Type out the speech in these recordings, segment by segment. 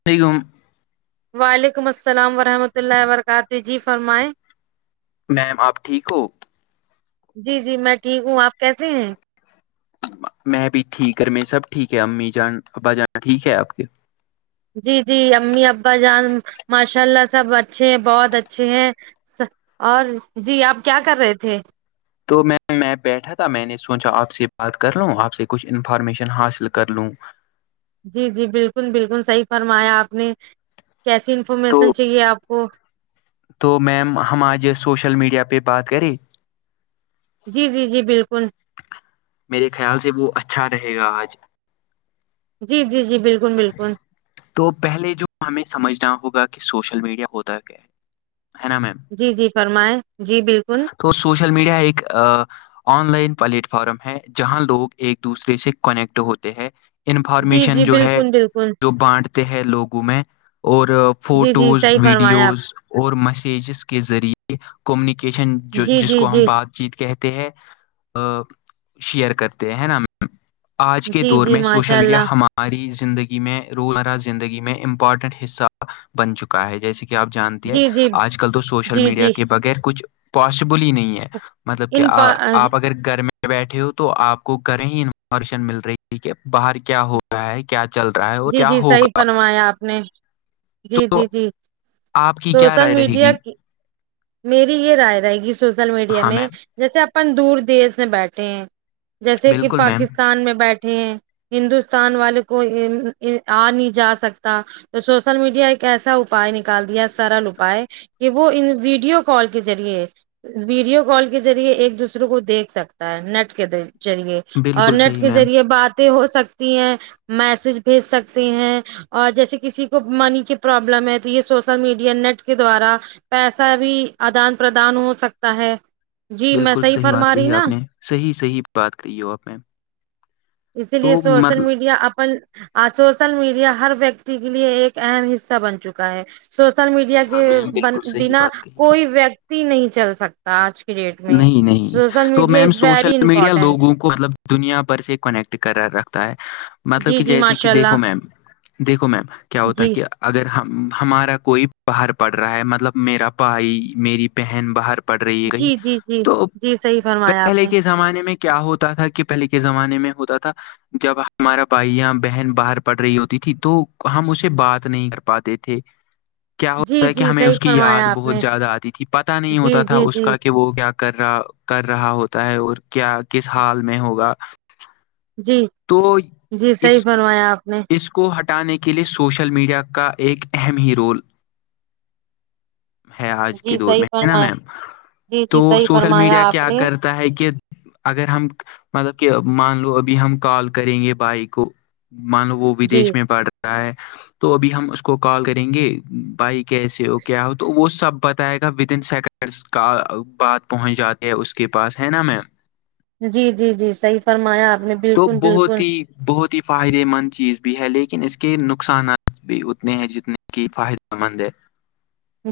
[unintelligible] وعلیکم السلام ورحمۃ اللہ وبرکاتہ جی فرمائے میم آپ ٹھیک ہو جی جی میں ٹھیک ہوں آپ کیسے ہیں میں بھی ٹھیک گ میں سب ٹھیک ہے امی جان ابا جان ٹھیک ہے آپ کے جی جی امی ابا جان ماشاء اللہ سب اچھے ہیں بہت اچھے ہیں اور جی آپ کیا کر رہے تھے تو میں میں بیٹھا تھا میں نے سوچا آپ سے بات کر لوں آپ سے کچھ انفارمیشن حاصل کر لوں جی جی بالکل بالکل صحیح فرمایا آپ نے کیسی تو انفارمیشن چاہیے آپ کو تو میم ہم آج سوشل میڈیا پہ بات کریں جی جی جی بالکل میرے خیال سے وہ اچھا رہے گا آج جی جی جی بالکل بالکل تو پہلے جو ہمیں سمجھنا ہوگا کہ سوشل میڈیا ہوتا ہے کیا ہے ہے نا میم جی جی فرمائیں جی بالکل تو سوشل میڈیا ایک آن لائن پلیٹ فارم ہے جہاں لوگ ایک دوسرے سے کنیکٹ ہوتے ہیں جی انفارمیشن جی جو ہے بالکل بالکل جو بانٹتے ہیں لوگوں میں اور جی جی فوٹوز صحیح فرمایا آپ ویڈیوز اور میسیجز کے ذریعے کمیونیکیشن جو جی جس جی کو ہم جی بات جیت کہتے ہیں شیئر کرتے ہیں نا آج کے جی دور جی میں ماشاء سوشل میڈیا اللہ ہم ہماری زندگی میں روزمرہ زندگی میں امپورٹنٹ حصہ بن چکا ہے جیسے کہ آپ جانتے ہیں جی جی آج کل تو سوشل جی میڈیا جی کے بغیر کچھ پاسبل ہی نہیں ہے مطلب کہ ان پ آ آپ اگر گھر میں بیٹھے ہو تو آپ کو گھر ہی انفارمیشن مل رہی ہے کہ باہر کیا ہو رہا ہے کیا چل رہا ہے اور جی کیا جی صحیح ہوگا فنمایا آپ نے جی تو جی جی آپ کی کیا سوشل رائے رہے میڈیا گی کی میری یہ رائے رہے گی سوشل میڈیا ہاں میں میم جیسے اپن دور دیش میں بیٹھے ہیں جیسے کہ بالکل میم پاکستان میں بیٹھے ہندوستان والے کو آ نہیں جا سکتا تو سوشل میڈیا ایک ایسا اپائے نکال دیا سرل اپپائے کہ وہ ان ویڈیو کال کے ذریعے ویڈیو کال کے ذریعے ایک دوسرے کو دیکھ سکتا ہے نیٹ کے ذریعے اور بالکل نیٹ صحیح کے میم ذریعے باتیں ہو سکتی ہیں میسج بھیج سکتے ہیں اور جیسے کسی کو منی کی پرابلم ہے تو یہ سوشل میڈیا نیٹ کے دوارا پیسہ بھی آدان پردان ہو سکتا ہے جی میں بالکل صحیح بات فرما رہی کہی ہے نا آپ نے صحیح صحیح بات کہی ہو آپ نے اسی لیے سوشل میڈیا اپن آ سوشل میڈیا ہر ویکتی کے لیے ایک اہم حصہ بن چکا ہے سوشل میڈیا ہاں کے میم بالکل صحیح بنا بات کہی آپ کوئی نے۔ ویکتی نہیں چل سکتا آج کی ڈیٹ میں نہیں نہیں سوشل تو media ma'am is social very media important لوگوں کو مطلب دنیا بھر سے کنیکٹ کر رکھتا ہے مطلب جی کہ جی جیسے ماشاء کہ اللہ دیکھو میم دیکھو میم کیا ہوتا ہے جی کہ اگر ہم ہمارا کوئی باہر پڑھ رہا ہے مطلب میرا بھائی میری بہن باہر پڑ رہی ہے کہیں جی جی جی تو جی صحیح فرمایا آپ پہلے نے کے زمانے میں کیا ہوتا تھا کہ پہلے کے زمانے میں ہوتا تھا جب ہمارا بھائیاں بہن باہر پڑ رہی ہوتی تھی تو ہم اسے بات نہیں کر پاتے تھے [unintelligible] کیا جی ہوتا ہے کہ جی ہمیں صحیح اس کی یاد فرمایا آپ بہت نے زیادہ آتی تھی پتہ نہیں جی ہوتا تھا جی اس جی کا کہ وہ کیا کر رہا کر رہا ہوتا ہے اور کیا کس حال میں ہوگا جی تو جی صحیح اس بنوایا آپ نے اس کو ہٹانے کے لیے سوشل میڈیا کا ایک اہم ہی رول ہے آج جی کے دور صحیح میں ہے نا فرمایا میم جی جی تو صحیح سوشل فرمایا میڈیا آپ کیا نے کر ہے کہ اگر ہم مطلب کہ مان لو ابھی ہم کال کریں گے بھائی کو مان وہ جی ودیش میں پڑ رہا ہے تو ابھی ہم اس کو کال کریں گے بھائی کیسے ہو کیا ہو تو وہ سب پت آ گا ودن سیکنڈس کا بعات پہنچ جاتے ہے اس کے پاس ہے نا میم جی جی جی صحیح فرمایا آپ نے تو بالکل بہت بالکل ہی بہت ہی فائدے مند چیز بھی ہے لیکن اس کے نقصانات بھی اتنے ہیں جتنے کی فائدہ مند ہے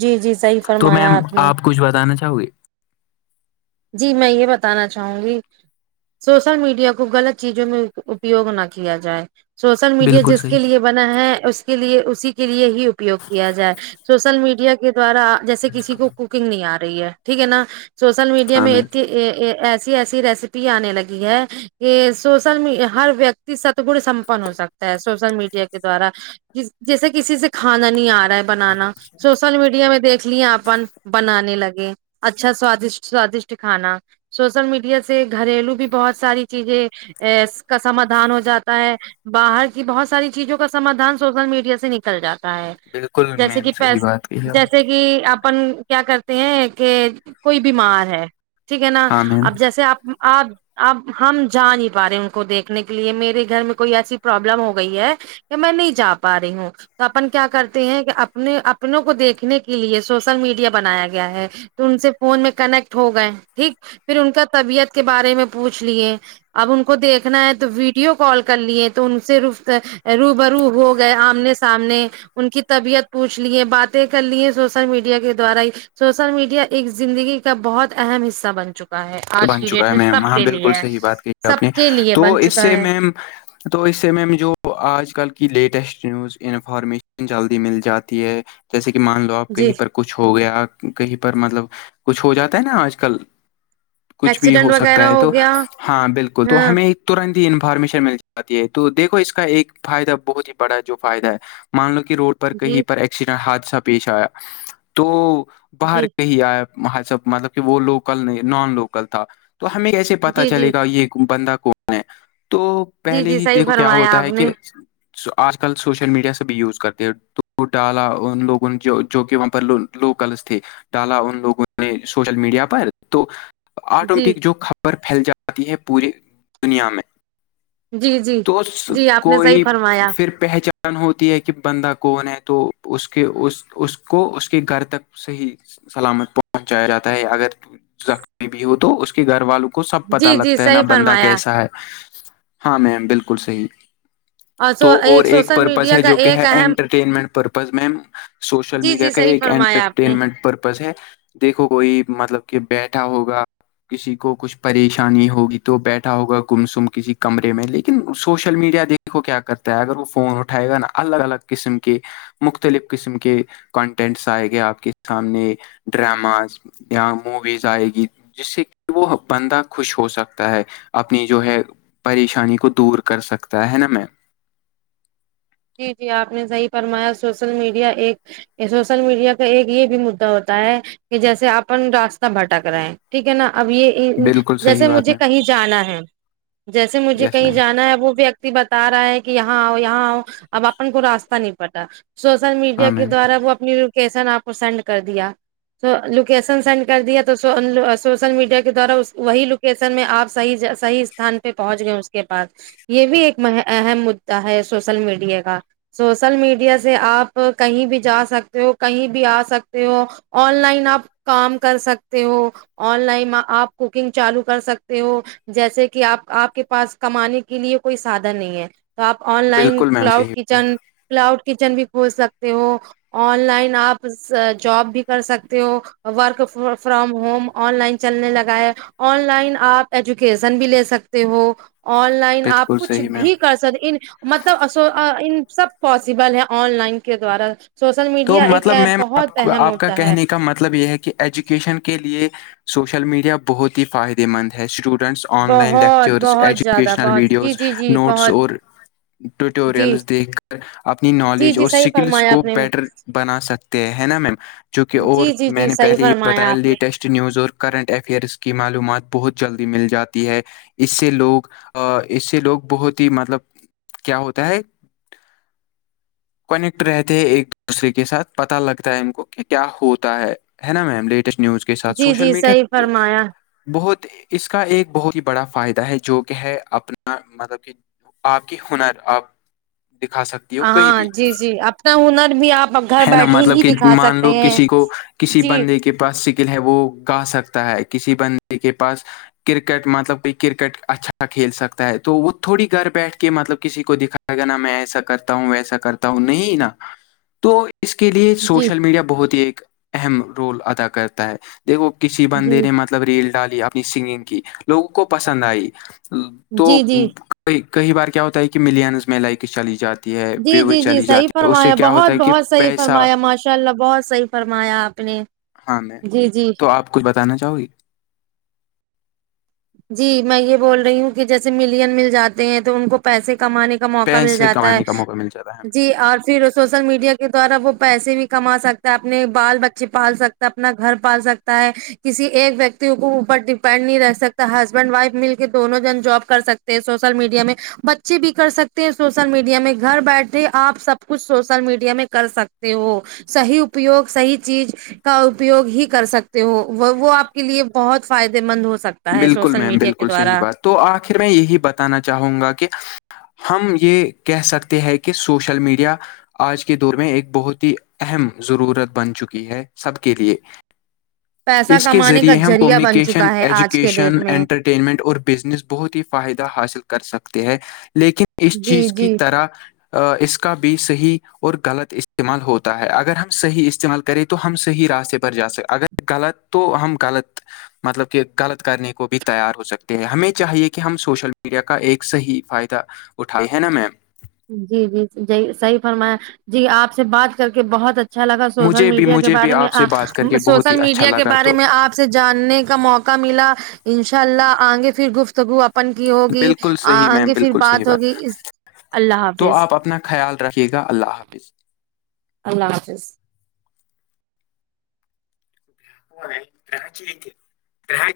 جی جی صحیح تو فرمایا میم آپ نے کچھ بتانا چاہو گے جی میں یہ بتانا چاہوں گی سوشل میڈیا کو غلط چیزوں میں اپیوگ نہ کیا جائے سوشل میڈیا بالکل جس صحیح کے لیے بنا ہے اس کے لیے اسی کے لیے ہی اپیوگ کیا جائے سوشل میڈیا کے دوارا جیسے کسی کو کوکنگ نہیں آ رہی ہے ٹھیک ہے نا سوشل میڈیا ہاں میں میم ا ایسی ایسی ریسیپی آنے لگی ہے یہ سوشل م ہر ویکتی سدگن سمپن ہو سکتا ہے سوشل میڈیا کے دوارا جیسے کسی سے کھانا نہیں آ رہا ہے بنانا سوشل میڈیا میں دیکھ مھلیا اپن بنانے لگے اچھا سوادشٹ سوادشٹ کھانا سوشل میڈیا سے گھریلو بھی بہت ساری چیزیں ا کا سمادھان ہو جاتا ہے باہر کی بہت ساری چیزوں کا سمادھان سوشل میڈیا سے نکل جاتا ہے بالکل جیسے میم کہ صحیح پیس بات کہی آپ جیسے کہ کہ اپن کیا کرتے ہیں کہ کوئی بیمار ہے ٹھیک ہے نا ہاں میم اب جیسے آپ آپ اب ہم جا نہیں پا رہے ان کو دیکھنے کے لیے میرے گھر میں کوئی ایسی پروابلم ہو گئی ہے کہ میں نہیں جا پا رہی ہوں تو اپن کیا کرتے ہیں کہ اپنے اپنوں کو دیکھنے کے لیے سوشل میڈیا بنایا گیا ہے تو ان سے فون میں کنیکٹ ہو گئے ٹھیک پھر ان کا طبیعت کے بارے میں پوچھ لیے اب ان کو دیکھنا ہے تو ویڈیو کال کر لیے تو ان سے ر رو برو ہو گئے آمنے سامنے ان کی طبیعت پوچھ لی ہے باتیں کر لی ہیں سوشل میڈیا کے دوارا ہی سوسل میڈیا ایک زندگی کا بہت اہم حصہ بن چکا ا ہے آج بن کی چکا ڈیٹ ہے میں سب میم ہاں کے بالکل لیے صحیح بات کہی آپ نے سب کے لیے تو بن اس چکا سے ہے میم تو اس س میںم جو آج کل کی لیٹسٹ نیوز انفارمیشن جلدی مل جاتی ہے جیسے کہ مان لو آپ جی کہیں پر کچھ ہو گیا کہیں پر مطلب کچھ ہو جاتا ہے نا آج کل کچھ بھی ایکسیڈنٹ ہو وغیرہ سکتا ہے ہو تو گیا ہاں بالکل تو ہاں ہمیں ترنت ہی انفارمیشن مل جاتی ہے تو دھو اس کا ایک فائدہ بہت ہی بڑا جو فائدہ ہے مان لو کہ روڈ پر کہیں جی پر ایکسیڈنٹ حادثہ پیش آیا تو باہر جی کہیں آیا اں سب مطلب کہ وہ لوکل نہیں نان لوکل تھا تو ہمیں کیسے پتا جی جی چلے گا یہ بندہ کون ہے تو جی پہلے جی ہی صحیح دیکھو کیا فرمایا ہوتا آپ ہے کہ نے آج کل سوشل میڈیا سے بھی یوز کرتے ہیں تو ڈالا ان لوگوں نے جو جو کہ وہاں پر لوکلس تھے ڈالا ان لوگوں نے سوشل میڈیا پر تو جی آٹومیٹک جو خبر پھیل جاتی ہے پورے دنیا میں جی جی توس جی آپ نے صحیح کوئی فرمایا پھر پہچان ہوتی ہے کہ بندہ کون ہے تو اس کے اس کو اس کے گھر تک صحیح سلامت پہنچایا جاتا ہے اگر بھی ہو تو اس کے گھر والوں کو سب پت جی جی لگتا ہے نا صحیح بندہ فرمایا کیسا ہے ہاں میم بالکل صحیح تو اور ایک سوشل پرپز میڈیا ہے کا جو کہ ایک ہے اہم انٹرٹینمنٹ پرپز میم سوشل جی میڈیا جی کا صحیح ایک فرمایا آپ نے انٹرٹینمنٹ پرپز ہے دیکھو کوئی مطلب کہ بیچ اھا ہوگا کسی کو کچھ پریشانی ہوگی تو بیٹھا ہوگا گمسم کسی کمرے میں لیکن سوشل میڈیا دیکھ دیکھو کیا کرتا ہے اگر وہ فون اٹھائے گا نا الگ الگ قسم کے مختلف قسم کے کنٹینٹس آئے گئے آپ کے سامنے ڈراماز یااں موویز جائے گی جس سے کہ وہ بندہ خوش ہو سکتا ہے اپنی جو ہے پریشانی کو دور کر سکتا ہے ہے نا میم جی جی آپ نے صحیح فرمایا سوشل میڈیا ایک یہ سوشل میڈیا کا ایک یہ بھی مدعا ہوتا ہے کہ جیسے آپن راستہ بھٹک رہا ہے ٹھیک ہے نا اب یہ بالکل صحیح جیسے بات مجھے میم کہیں جانا ہے جیسے مجھے یس کہیں میم جانا ہے وہ بھی بتا رہا ہے کہ یہاں آؤ یہاں آؤ اب اپن کو راستہ نہیں پٹا سوشل میڈیا ہاں کے میم دوارا وہ اپنی لوکیشن آپ کو سینڈ کر دیا تو لوکیشن سینڈ کر دیا تو سوشل میڈیا کے دوارا وہی سر میں آپ صحی صح استھان پہ پہنچ گئے اس کے پاس یہ بھی ایک اہم مدعا ہے سوشل میڈیا کا سوشل میڈیا سے آپ کہیں بھی جا سکتے ہو کہیں بھی آ سکتے ہو آن لائن آپ کام کر سکتے ہو آن لائن آپ کوکنگ چالو کر سکتے ہو جیسے کہ آپ آپ کے پاس کمانے کے لیے کوئی سادھن نہیں ہے تو آپ آن لائن بالکل میم کلاؤڈ صحیح کچن کلاؤڈ کچن بھی کھول سکتے ہو آن لائن آپ جاب بھی کر سکتے ہو work from home online چلنے لگا ہے آن لائن آپ ایجوکیشن بھی لے سکتے ہو آن لائن آپ بالکل کچھ صحیح میم بھی کر سک ان مطلبو ان سب پاسبل ہے آن لائن کے دوارا سوشل تو میڈیا ایک مطلب ایپ میم آپ بہت کو اہم آپ کا ہوتا ہے کہنے کا مطلب یہ ہے کہ ایجوکیشن کے لیے سوشل میڈیا بہت ہی فائدے مند ہے اسٹوڈنٹس آن لائن بہت لیکچرز بہت زیادہ ایجوکیشنل بہت جی ویڈیوز جی جی نوٹس بہت اور جی ٹیوٹوریلز دیکھ کر اپنی جی نالج جی اور صحیح سکلس فرمایا کو آپ نے بیٹر بنا سکتے ہیں ہے نا میم جو کہ اور جی جی میں جی نے صحیح پہلے یہ فرمایا بتایا آپ نے لیٹسٹ اسٹ نیوز اور کرنٹ افیئرس کی معلومات بہت جلدی مل جاتی ہے اس سے لوگ اس سے لوگ بہت ہی مطلب کیا ہوتا ہے کونیکٹ رہتے ہیں ایک دوسرے کے ساتھ پتا لگتا ہے ان کو کہ کیا ہوتا ہے نا میم لیٹسٹ نیوز کے ساتھ جی سوشل جی صحیح میڈیا فرمایا بہت اس کا ایک بہت ہی بڑا فائدہ ہے جو کہ ہے اپنا مطلب کہ آپ کی ہنر آپ دکھا سکتے ہاں جی جی اپنا ہنر بھی آپ گھر ہے نا بیٹھے مطلب ہی کہ دکھا مان سکتے لو ہیں کسی کو کسی جی بندے کے پاس س ہے وہ گا سکتا ہے کسی بندے کے پاس کرکٹ مطلب کہ کرکٹ اچھا کھیل سکتا ہے تو وہ تھوڑی گھر بیٹھ کے مطلب کسی کو دکھا نا میں ایسا کرتا ہوں ویسا کرتا ہوں نہیں نا تو اس کے لیے جی سوشل میڈیا بہت ہی ایک اہم رول ادا کرتا ہے دیکھو کسی جی بندے نے مطلب ریل ڈالی اپنی سنگنگ کی لوگوں کو پسند آئی تو جی جی کئی بار کیا ہوتا ہے کہ ملینز میں لائ کے چلی جاتی ہے جی وےو جی جی چلی صحیح جاتی ہے اس سے فرمایا کیا ہوتا بہت ہے کہ بہت صحیح پیسہ فرمایا ماشاء اللہ بہت صحیح فرمایا آپ نے ہاں میم جی جی تو آپ کچھ بتانا چاہ گی جی میں یہ بول رہی ہوں کہ جیسے ملین مل جاتے ہیں تو ان کو پیسے کمانے کا موقع مل پیسے جاتا کمانے کا موقع مل جاتا ہے جی اور ہمیں پھر اس سوسل میڈیا کے دوارا وہ پیسے بھی کما سکتا ہے اپنے بال بچے پال سکتا ہے اپنا گھر پال سکتا ہے کسی ایک ویکتی کو اوپر ڈپینڈ نہیں رہ سکتا ہسبینڈ وائف مل کے دونوں جن جاب کر سکتے ہیں سوشل میڈیا میں بچے بھی کر سکتے ہیں سوشل میڈیا میں گھر بیٹھے آپ سب کچھ سوشل میڈیا میں کر سکتے ہو صحیح اپپیوگ صحیح چیز کا اپیوگ ہی کر سکتے ہو وہ آپ کے لیے بہت فائدے مند ہو سکتا ہے بالکل سوشل میم میڈیا کے بالکل صحیح دوارا بات تو آخر میں یہی بتانا چاہوں گا کہ ہم یہ کہہ سکتے ہیں کہ سوشل میڈیا آج کے دور میں ایک بہت ہی اہم ضرورت بن چکی ہے سب کے لیے پیسہ اس کے کمانے کا ذریعے ہم ذریعہ بن کمیونیکیشن چکا ہے ایجوک آج کے شن ڈیٹ میں انٹرٹینمنٹ اور بزنس بہت ہی فائدہ حاصل کر سکتے ہیں لیکن اس جی چیز کی جی طرح اس کا بھی صحیح اور غلط استعمال ہوتا ہے اگر ہم صحیح استعمال کریں تو ہم صحیح راستے پر جا سکتے اگر غلط تو ہم غلط مطلب کہ غلط کرنے کو بھی تیار ہو سکتے ہیں ہمیں چاہیے کہ ہم سوشل میڈیا کا ایک صحیح فائدہ اٹھائی ہے نا میں جی جی جی صحیح فرمایا جی آپ سے بات کر کے بہت اچھا اچھا لگا سوشل مجھے بھی میڈیا کے مجھے بھی بارے آپ سے بات کر میںپ کے بہت سوشل ہی اچھا میڈیا کے لگا بارے تو میں آپ سے جاننے کا موقع ملا انشاء اللہ آئ گے پھر گفتگو پن کی ہوگی بالکل صحیح میم گے پھر بالکل صحیح بات ہوگی اس اللہ تو حافظ آپ اپنا خیال رکھیے گا اللہ حافظ اللہ حافظ راچی [unintelligible]